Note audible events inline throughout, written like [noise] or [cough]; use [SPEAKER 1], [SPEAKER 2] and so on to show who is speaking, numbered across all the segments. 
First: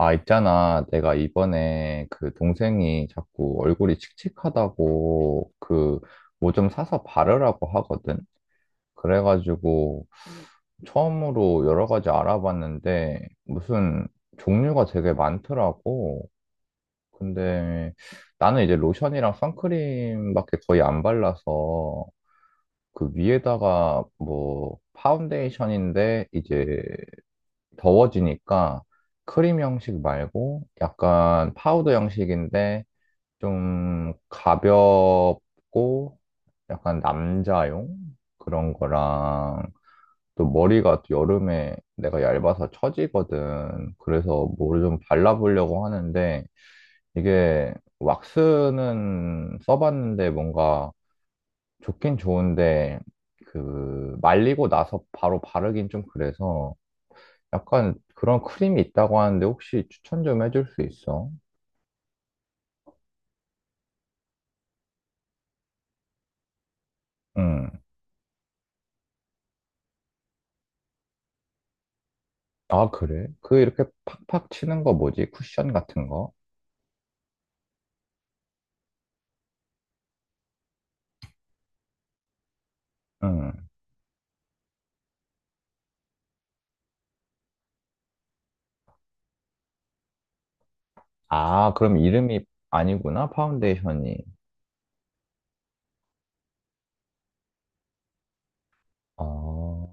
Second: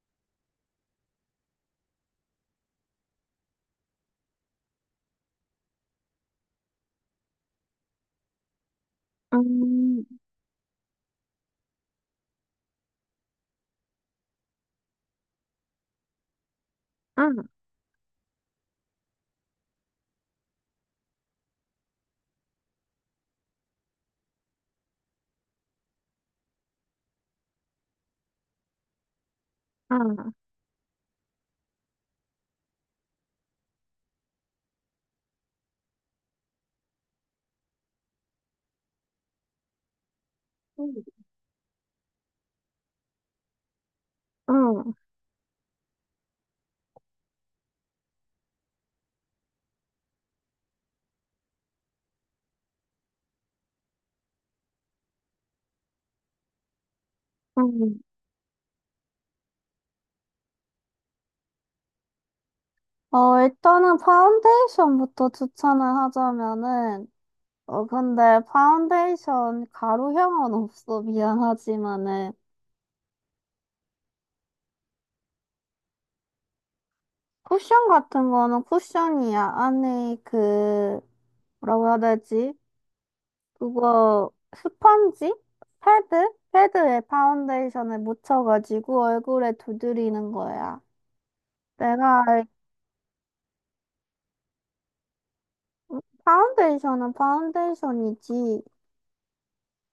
[SPEAKER 1] 아, 있잖아. 내가 이번에 그 동생이 자꾸 얼굴이 칙칙하다고 그 뭐 좀 사서 바르라고 하거든. 그래가지고
[SPEAKER 2] 음,
[SPEAKER 1] 처음으로 여러 가지 알아봤는데 무슨 종류가 되게 많더라고.
[SPEAKER 2] 아,
[SPEAKER 1] 근데 나는 이제 로션이랑 선크림밖에 거의 안 발라서 그 위에다가 뭐 파운데이션인데 이제 더워지니까 크림
[SPEAKER 2] 아,
[SPEAKER 1] 형식 말고 약간 파우더 형식인데 좀 가볍고 약간 남자용 그런 거랑 또 머리가 또 여름에 내가 얇아서 처지거든. 그래서 뭐를
[SPEAKER 2] 어,
[SPEAKER 1] 좀 발라보려고 하는데 이게 왁스는 써봤는데 뭔가 좋긴 좋은데 그 말리고 나서 바로 바르긴 좀 그래서 약간
[SPEAKER 2] 음,
[SPEAKER 1] 그런 크림이 있다고 하는데 혹시 추천 좀 해줄 수 있어?
[SPEAKER 2] 어, 일단은 파운데이션부터 추천을 하자면은,
[SPEAKER 1] 응.
[SPEAKER 2] 근데 파운데이션 가루형은 없어. 미안하지만은.
[SPEAKER 1] 아, 그래? 그 이렇게 팍팍 치는 거 뭐지? 쿠션 같은 거?
[SPEAKER 2] 쿠션 같은 거는 쿠션이야. 안에 그, 뭐라고 해야 되지?
[SPEAKER 1] 응.
[SPEAKER 2] 그거, 스펀지? 패드? 패드에 파운데이션을 묻혀가지고 얼굴에 두드리는 거야.
[SPEAKER 1] 아, 그럼
[SPEAKER 2] 내가
[SPEAKER 1] 이름이
[SPEAKER 2] 알-
[SPEAKER 1] 아니구나, 파운데이션이.
[SPEAKER 2] 파운데이션은 파운데이션이지.
[SPEAKER 1] 아,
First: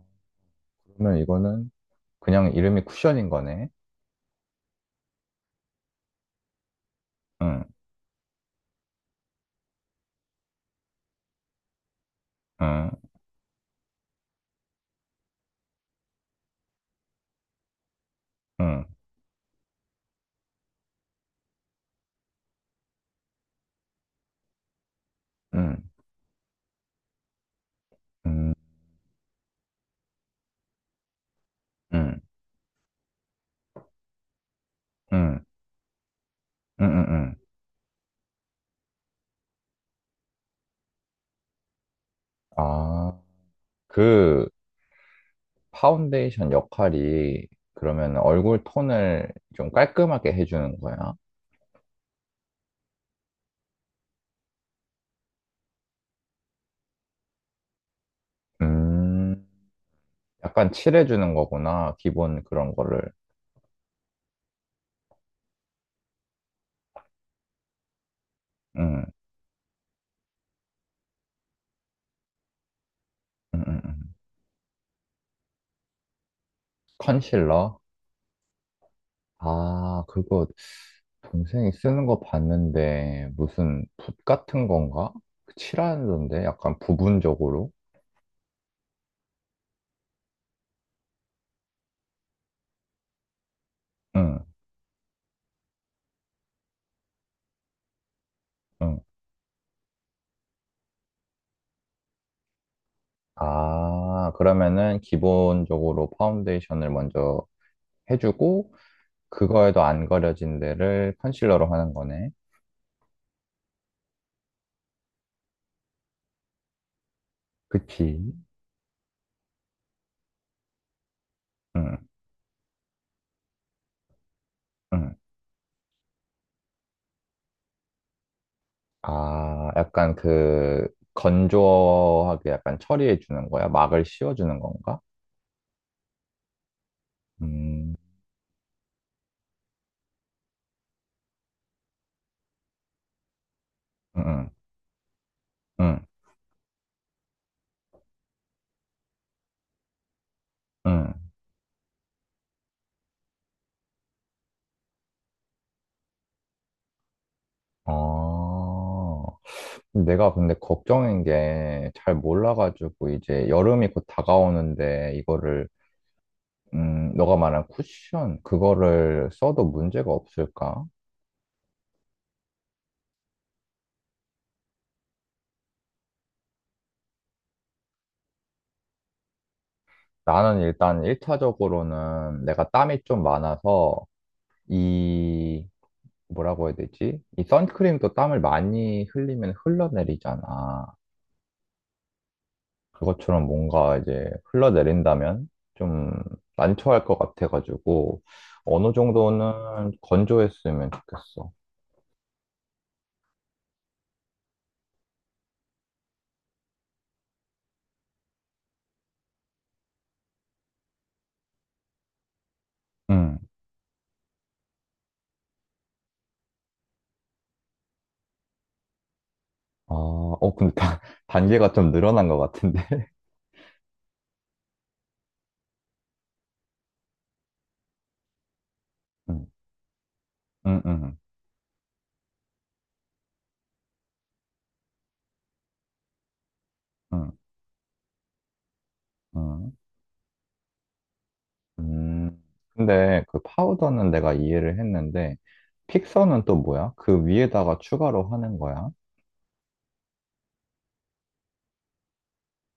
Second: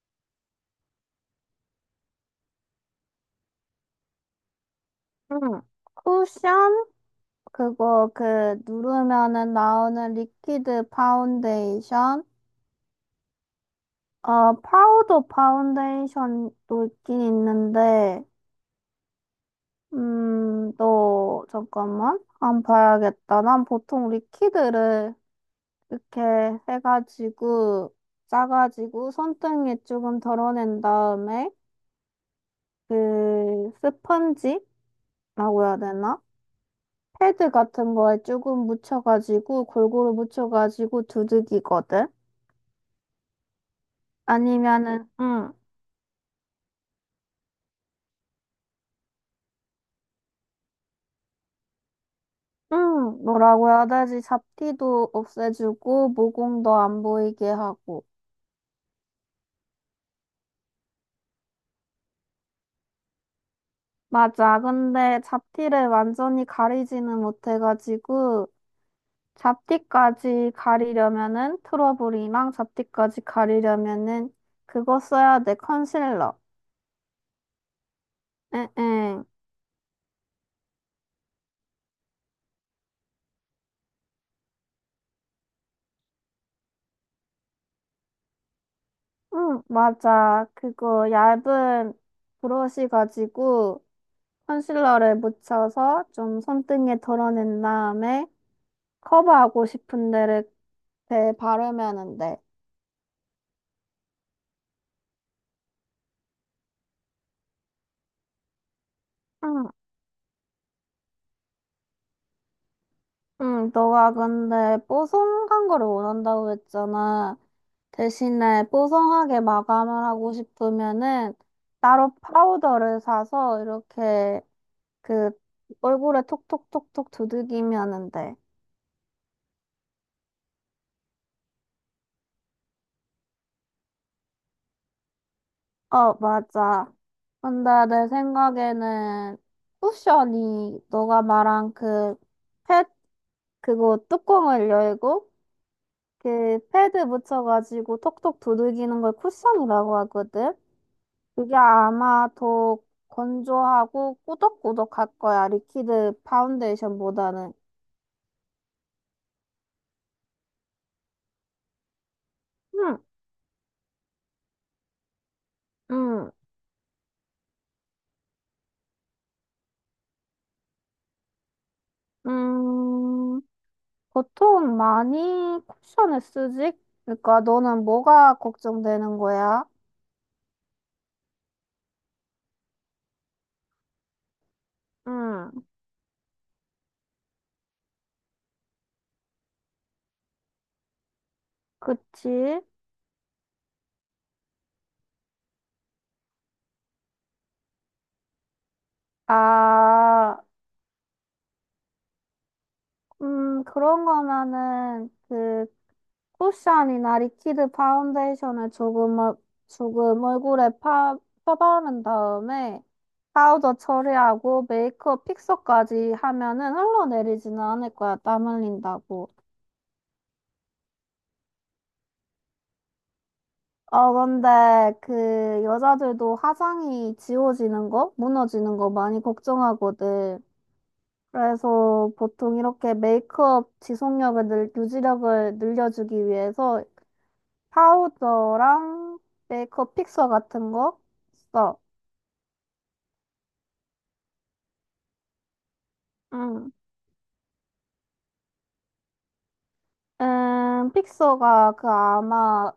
[SPEAKER 1] 그러면 이거는 그냥 이름이 쿠션인 거네?
[SPEAKER 2] 응. 쿠션?
[SPEAKER 1] 응,
[SPEAKER 2] 그거 그 누르면은 나오는 리퀴드 파운데이션?
[SPEAKER 1] 응,
[SPEAKER 2] 파우더 파운데이션도 있긴 있는데,
[SPEAKER 1] 응,
[SPEAKER 2] 또, 잠깐만. 안 봐야겠다. 난 보통 리퀴드를
[SPEAKER 1] 응,
[SPEAKER 2] 이렇게 해가지고,
[SPEAKER 1] 응,
[SPEAKER 2] 짜가지고, 손등에 조금 덜어낸 다음에,
[SPEAKER 1] 응,
[SPEAKER 2] 그, 스펀지라고
[SPEAKER 1] 응,
[SPEAKER 2] 해야 되나?
[SPEAKER 1] 응, 응. 응.
[SPEAKER 2] 패드 같은 거에 조금 묻혀가지고 골고루 묻혀가지고 두들기거든.
[SPEAKER 1] 아, 그
[SPEAKER 2] 아니면은 응,
[SPEAKER 1] 파운데이션 역할이 그러면 얼굴 톤을 좀 깔끔하게 해주는 거야?
[SPEAKER 2] 응, 뭐라고 해야 되지? 잡티도 없애주고 모공도 안 보이게 하고.
[SPEAKER 1] 음. 약간 칠해주는 거구나. 기본 그런 거를.
[SPEAKER 2] 맞아. 근데 잡티를 완전히 가리지는 못해가지고
[SPEAKER 1] 음,
[SPEAKER 2] 잡티까지 가리려면은 트러블이랑 잡티까지
[SPEAKER 1] 음, 음, 음.
[SPEAKER 2] 가리려면은 그거 써야 돼. 컨실러.
[SPEAKER 1] 컨실러?
[SPEAKER 2] 응응. 응,
[SPEAKER 1] 아, 그거 동생이 쓰는 거 봤는데 무슨 붓 같은 건가? 그 칠하는데 약간 부분적으로?
[SPEAKER 2] 응, 맞아. 그거 얇은 브러쉬 가지고
[SPEAKER 1] 응,
[SPEAKER 2] 컨실러를 묻혀서 좀 손등에 덜어낸 다음에
[SPEAKER 1] 응.
[SPEAKER 2] 커버하고 싶은 데를 대 바르면은 돼.
[SPEAKER 1] 아, 그러면은 기본적으로 파운데이션을 먼저 해주고
[SPEAKER 2] 응,
[SPEAKER 1] 그거에도 안 가려진 데를 컨실러로 하는 거네.
[SPEAKER 2] 응, 너가 근데 뽀송한 거를 원한다고 했잖아.
[SPEAKER 1] 그치?
[SPEAKER 2] 대신에 뽀송하게 마감을 하고 싶으면은
[SPEAKER 1] 응,
[SPEAKER 2] 따로 파우더를 사서 이렇게
[SPEAKER 1] 응.
[SPEAKER 2] 그 얼굴에 톡톡톡톡 두들기면은 돼.
[SPEAKER 1] 아, 약간 그 건조하게 약간 처리해 주는 거야? 막을 씌워 주는 건가?
[SPEAKER 2] 어, 맞아. 근데
[SPEAKER 1] 음,
[SPEAKER 2] 내 생각에는 쿠션이 너가 말한 패, 그거
[SPEAKER 1] 음,
[SPEAKER 2] 뚜껑을 열고
[SPEAKER 1] 음,
[SPEAKER 2] 그 패드 묻혀가지고 톡톡 두들기는 걸 쿠션이라고 하거든.
[SPEAKER 1] 음.
[SPEAKER 2] 그게 아마 더 건조하고 꾸덕꾸덕할 거야. 리퀴드 파운데이션보다는.
[SPEAKER 1] 아, 내가 근데 걱정인 게 잘
[SPEAKER 2] 응
[SPEAKER 1] 몰라가지고 이제 여름이 곧 다가오는데 이거를
[SPEAKER 2] 응
[SPEAKER 1] 너가 말한 쿠션 그거를 써도 문제가 없을까?
[SPEAKER 2] 음. 보통 많이 쿠션을 쓰지? 그러니까 너는 뭐가 걱정되는 거야?
[SPEAKER 1] 나는 일단 일차적으로는 내가 땀이 좀 많아서
[SPEAKER 2] 응
[SPEAKER 1] 이 뭐라고 해야 되지? 이 선크림도 땀을 많이 흘리면 흘러내리잖아.
[SPEAKER 2] 그치?
[SPEAKER 1] 그것처럼 뭔가 이제 흘러내린다면 좀 난처할 것 같아가지고 어느 정도는
[SPEAKER 2] 아,
[SPEAKER 1] 건조했으면 좋겠어.
[SPEAKER 2] 그런 거면은 그 쿠션이나 리퀴드 파운데이션을 조금, 조금 얼굴에 펴바른 다음에
[SPEAKER 1] 응.
[SPEAKER 2] 파우더 처리하고 메이크업 픽서까지 하면은 흘러내리지는 않을 거야. 땀 흘린다고.
[SPEAKER 1] 아, 어, 근데 [laughs] 단계가 좀 늘어난 것 같은데.
[SPEAKER 2] 어, 근데 그 여자들도 화장이 지워지는 거, 무너지는 거 많이
[SPEAKER 1] 응,
[SPEAKER 2] 걱정하거든.
[SPEAKER 1] 응, 응,
[SPEAKER 2] 그래서 보통 이렇게 메이크업 지속력을 유지력을 늘려주기 위해서
[SPEAKER 1] 응,
[SPEAKER 2] 파우더랑
[SPEAKER 1] 응.
[SPEAKER 2] 메이크업 픽서 같은 거 써.
[SPEAKER 1] 음, 근데 그 파우더는 내가 이해를 했는데 픽서는 또
[SPEAKER 2] 응,
[SPEAKER 1] 뭐야? 그 위에다가 추가로 하는 거야?
[SPEAKER 2] 픽서가 그 아마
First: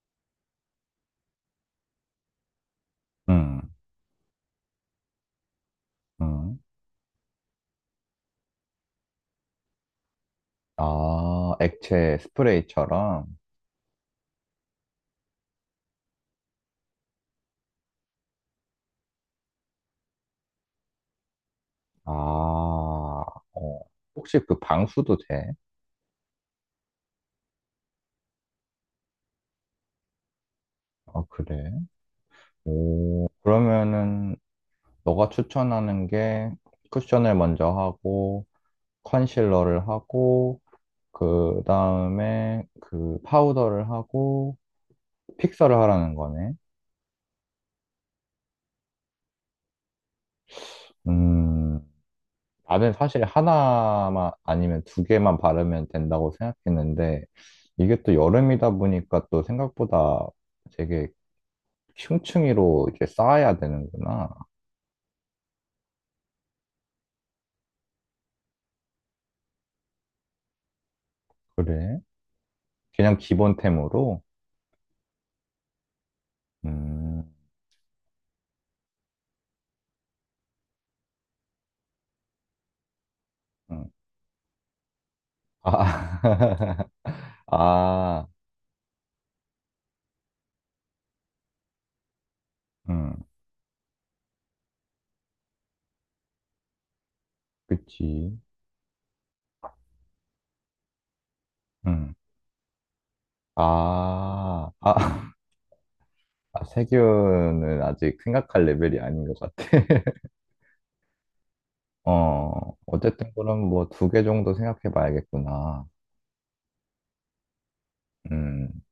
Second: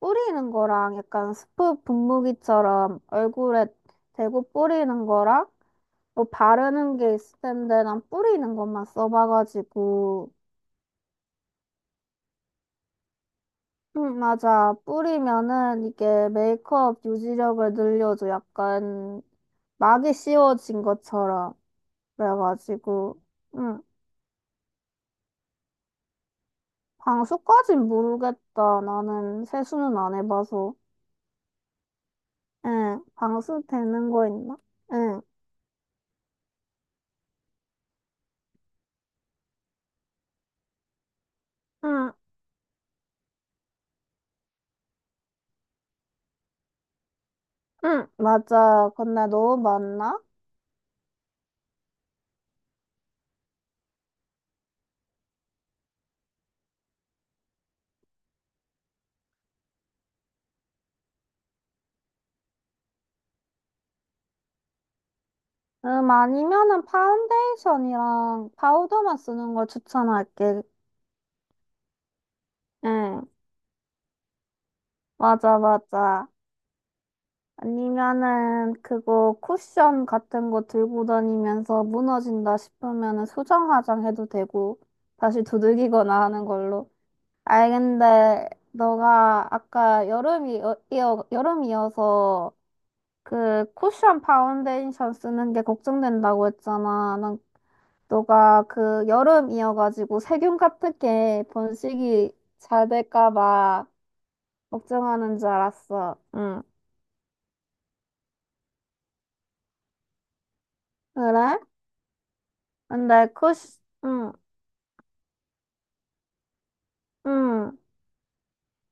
[SPEAKER 2] 뿌리는 거랑 약간 스프 분무기처럼
[SPEAKER 1] 응,
[SPEAKER 2] 얼굴에 대고 뿌리는 거랑 뭐
[SPEAKER 1] 응.
[SPEAKER 2] 바르는 게 있을 텐데 난 뿌리는 것만 써봐가지고
[SPEAKER 1] 아, 액체 스프레이처럼?
[SPEAKER 2] 응 맞아. 뿌리면은 이게 메이크업 유지력을 늘려줘. 약간 막이 씌워진 것처럼.
[SPEAKER 1] 아,
[SPEAKER 2] 그래가지고
[SPEAKER 1] 어.
[SPEAKER 2] 응
[SPEAKER 1] 혹시 그 방수도 돼?
[SPEAKER 2] 방수까진 모르겠다. 나는 세수는 안 해봐서.
[SPEAKER 1] 아, 그래?
[SPEAKER 2] 응,
[SPEAKER 1] 오,
[SPEAKER 2] 방수 되는 거
[SPEAKER 1] 그러면은
[SPEAKER 2] 있나? 응,
[SPEAKER 1] 너가 추천하는 게 쿠션을 먼저 하고, 컨실러를 하고, 그
[SPEAKER 2] 응,
[SPEAKER 1] 다음에 그 파우더를 하고, 픽서를 하라는 거네?
[SPEAKER 2] 응, 맞아. 근데 너무 많나?
[SPEAKER 1] 음, 나는 사실 하나만 아니면 두 개만 바르면 된다고 생각했는데, 이게 또 여름이다 보니까 또 생각보다 되게 흉층이로 이제 쌓아야 되는구나.
[SPEAKER 2] 아니면은 파운데이션이랑 파우더만 쓰는 걸 추천할게.
[SPEAKER 1] 그래? 그냥
[SPEAKER 2] 응,
[SPEAKER 1] 기본템으로?
[SPEAKER 2] 맞아, 맞아.
[SPEAKER 1] 음,
[SPEAKER 2] 아니면은 그거 쿠션 같은 거 들고 다니면서 무너진다 싶으면은 수정
[SPEAKER 1] 음.
[SPEAKER 2] 화장 해도 되고 다시 두들기거나 하는
[SPEAKER 1] 아,
[SPEAKER 2] 걸로.
[SPEAKER 1] [laughs]
[SPEAKER 2] 아이,
[SPEAKER 1] 아,
[SPEAKER 2] 근데 너가 아까 여름이어서
[SPEAKER 1] 음,
[SPEAKER 2] 그 쿠션 파운데이션 쓰는 게 걱정된다고 했잖아. 난
[SPEAKER 1] 그치.
[SPEAKER 2] 너가 그 여름이어가지고 세균 같은 게
[SPEAKER 1] 음,
[SPEAKER 2] 번식이 잘 될까 봐
[SPEAKER 1] 아, 아,
[SPEAKER 2] 걱정하는 줄
[SPEAKER 1] [laughs]
[SPEAKER 2] 알았어. 응.
[SPEAKER 1] 아, 세균은 아직 생각할 레벨이 아닌 것 같아. [laughs]
[SPEAKER 2] 그래?
[SPEAKER 1] 어, 어쨌든
[SPEAKER 2] 근데
[SPEAKER 1] 그럼
[SPEAKER 2] 쿠션,
[SPEAKER 1] 뭐 두 개
[SPEAKER 2] 응,
[SPEAKER 1] 정도 생각해 봐야겠구나.
[SPEAKER 2] 응.
[SPEAKER 1] 음,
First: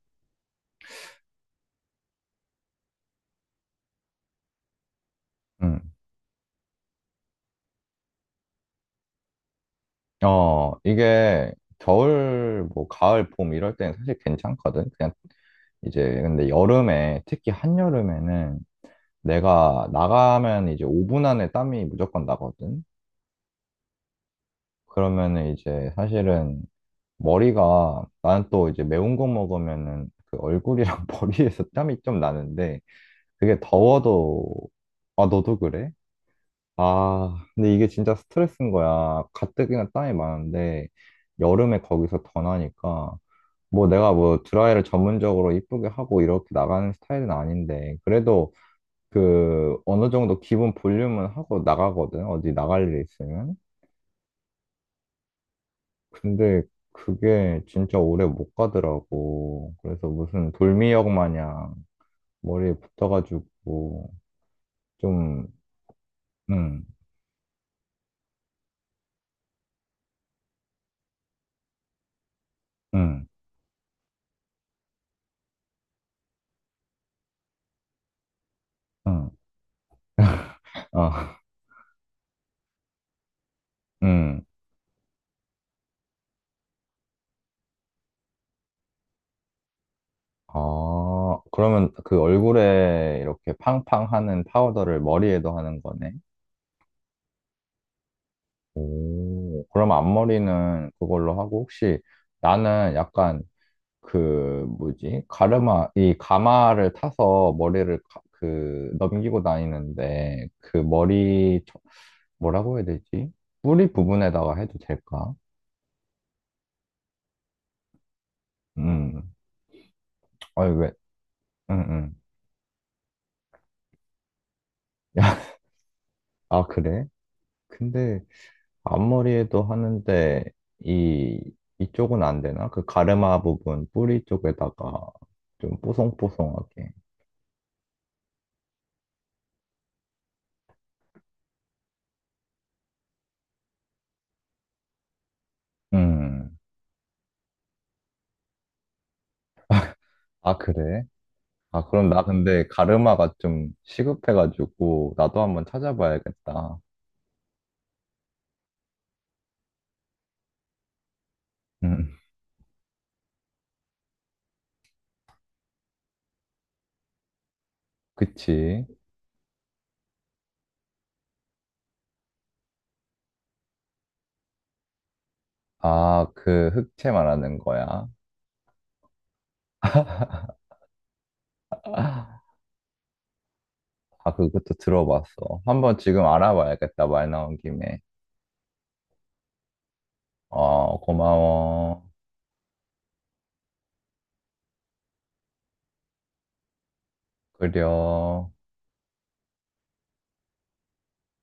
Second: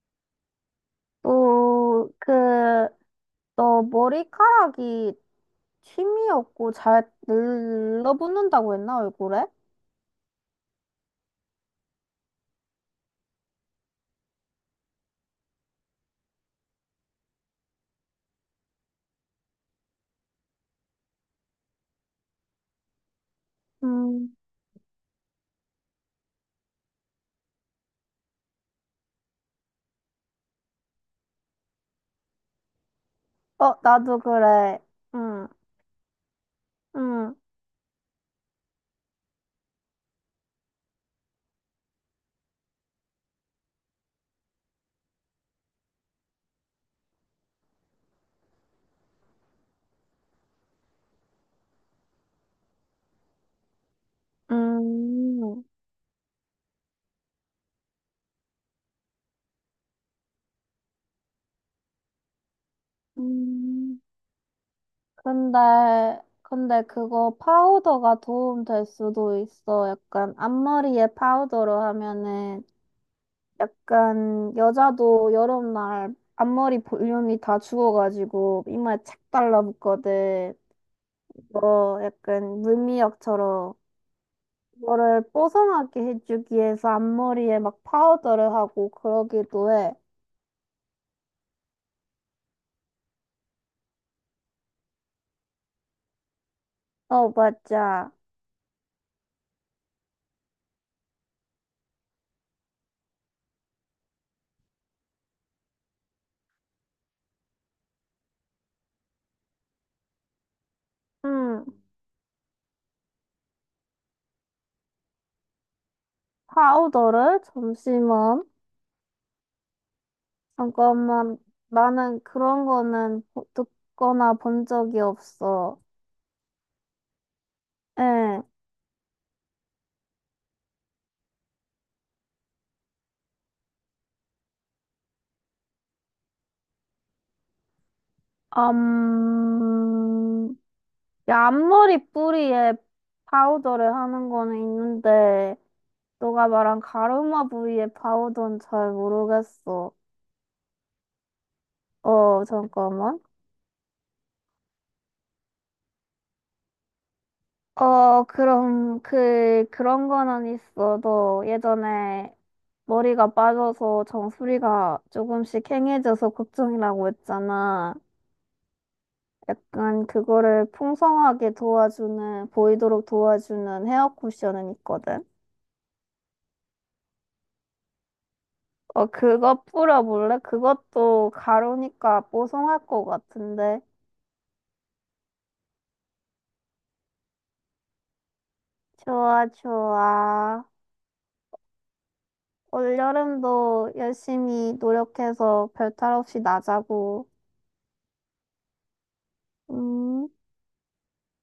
[SPEAKER 2] 또, 그, 너 머리카락이
[SPEAKER 1] 음.
[SPEAKER 2] 힘이 없고 잘 늘러붙는다고 했나, 얼굴에?
[SPEAKER 1] 어, 이게 겨울, 뭐 가을, 봄 이럴 때는 사실 괜찮거든. 그냥 이제 근데 여름에 특히 한여름에는 내가 나가면 이제 5분 안에 땀이 무조건 나거든.
[SPEAKER 2] 음.
[SPEAKER 1] 그러면은 이제 사실은 머리가 나는 또 이제 매운 거 먹으면은 그 얼굴이랑 [laughs] 머리에서 땀이 좀 나는데 그게
[SPEAKER 2] 어, 나도
[SPEAKER 1] 더워도
[SPEAKER 2] 그래.
[SPEAKER 1] 아
[SPEAKER 2] 응,
[SPEAKER 1] 너도 그래?
[SPEAKER 2] 응,
[SPEAKER 1] 아 근데 이게 진짜 스트레스인 거야. 가뜩이나 땀이 많은데 여름에 거기서 더 나니까 뭐 내가 뭐 드라이를 전문적으로 이쁘게 하고 이렇게 나가는 스타일은 아닌데 그래도 그 어느 정도 기본 볼륨은 하고 나가거든. 어디 나갈 일 있으면.
[SPEAKER 2] 음.
[SPEAKER 1] 근데 그게 진짜 오래 못 가더라고. 그래서 무슨 돌미역 마냥 머리에
[SPEAKER 2] 음.
[SPEAKER 1] 붙어가지고 좀
[SPEAKER 2] 근데, 근데
[SPEAKER 1] 응,
[SPEAKER 2] 그거 파우더가 도움 될 수도 있어. 약간 앞머리에 파우더로 하면은
[SPEAKER 1] 응,
[SPEAKER 2] 약간 여자도 여름날 앞머리 볼륨이 다 죽어가지고 이마에 착
[SPEAKER 1] 응,
[SPEAKER 2] 달라붙거든.
[SPEAKER 1] 아, [laughs]
[SPEAKER 2] 뭐 약간 물미역처럼
[SPEAKER 1] 응.
[SPEAKER 2] 그거를 뽀송하게 해주기 위해서 앞머리에 막 파우더를 하고 그러기도 해.
[SPEAKER 1] 아, 그러면 그 얼굴에 이렇게 팡팡 하는 파우더를 머리에도 하는 거네.
[SPEAKER 2] 어, 맞아.
[SPEAKER 1] 오, 그럼 앞머리는 그걸로 하고 혹시 나는 약간 그 뭐지? 가르마 이 가마를 타서 머리를 그 넘기고 다니는데 그 머리
[SPEAKER 2] 음,
[SPEAKER 1] 뭐라고 해야 되지? 뿌리 부분에다가 해도 될까?
[SPEAKER 2] 파우더를 잠시만.
[SPEAKER 1] 음. 아니 왜?
[SPEAKER 2] 잠깐만,
[SPEAKER 1] 응, 응.
[SPEAKER 2] 나는 그런 거는 듣거나 본 적이
[SPEAKER 1] [laughs]
[SPEAKER 2] 없어.
[SPEAKER 1] 아, 그래? 근데
[SPEAKER 2] 예,
[SPEAKER 1] 앞머리에도 하는데 이 이쪽은 안 되나? 그 가르마 부분 뿌리 쪽에다가 좀 뽀송뽀송하게.
[SPEAKER 2] 음, 야, 앞머리 뿌리에 파우더를 하는 거는 있는데, 너가
[SPEAKER 1] 음.
[SPEAKER 2] 말한 가르마 부위에 파우더는 잘 모르겠어.
[SPEAKER 1] 아, 그래? 아, 그럼 나
[SPEAKER 2] 어,
[SPEAKER 1] 근데
[SPEAKER 2] 잠깐만.
[SPEAKER 1] 가르마가 좀 시급해가지고 나도 한번 찾아봐야겠다.
[SPEAKER 2] 어, 그럼, 그, 그런 거는 있어. 너
[SPEAKER 1] 음,
[SPEAKER 2] 예전에 머리가 빠져서 정수리가 조금씩 캥해져서 걱정이라고 했잖아.
[SPEAKER 1] 그치.
[SPEAKER 2] 약간 그거를 풍성하게 도와주는, 보이도록 도와주는 헤어 쿠션은 있거든.
[SPEAKER 1] 아, 그 흑채 말하는 거야.
[SPEAKER 2] 어, 그거 뿌려볼래? 그것도 가루니까
[SPEAKER 1] 아,
[SPEAKER 2] 뽀송할 것 같은데.
[SPEAKER 1] 그것도 들어봤어. 한번 지금 알아봐야겠다. 말 나온 김에.
[SPEAKER 2] 좋아, 좋아.
[SPEAKER 1] 어, 고마워.
[SPEAKER 2] 올여름도 열심히 노력해서 별탈 없이 나자고.
[SPEAKER 1] 그려.
[SPEAKER 2] 음.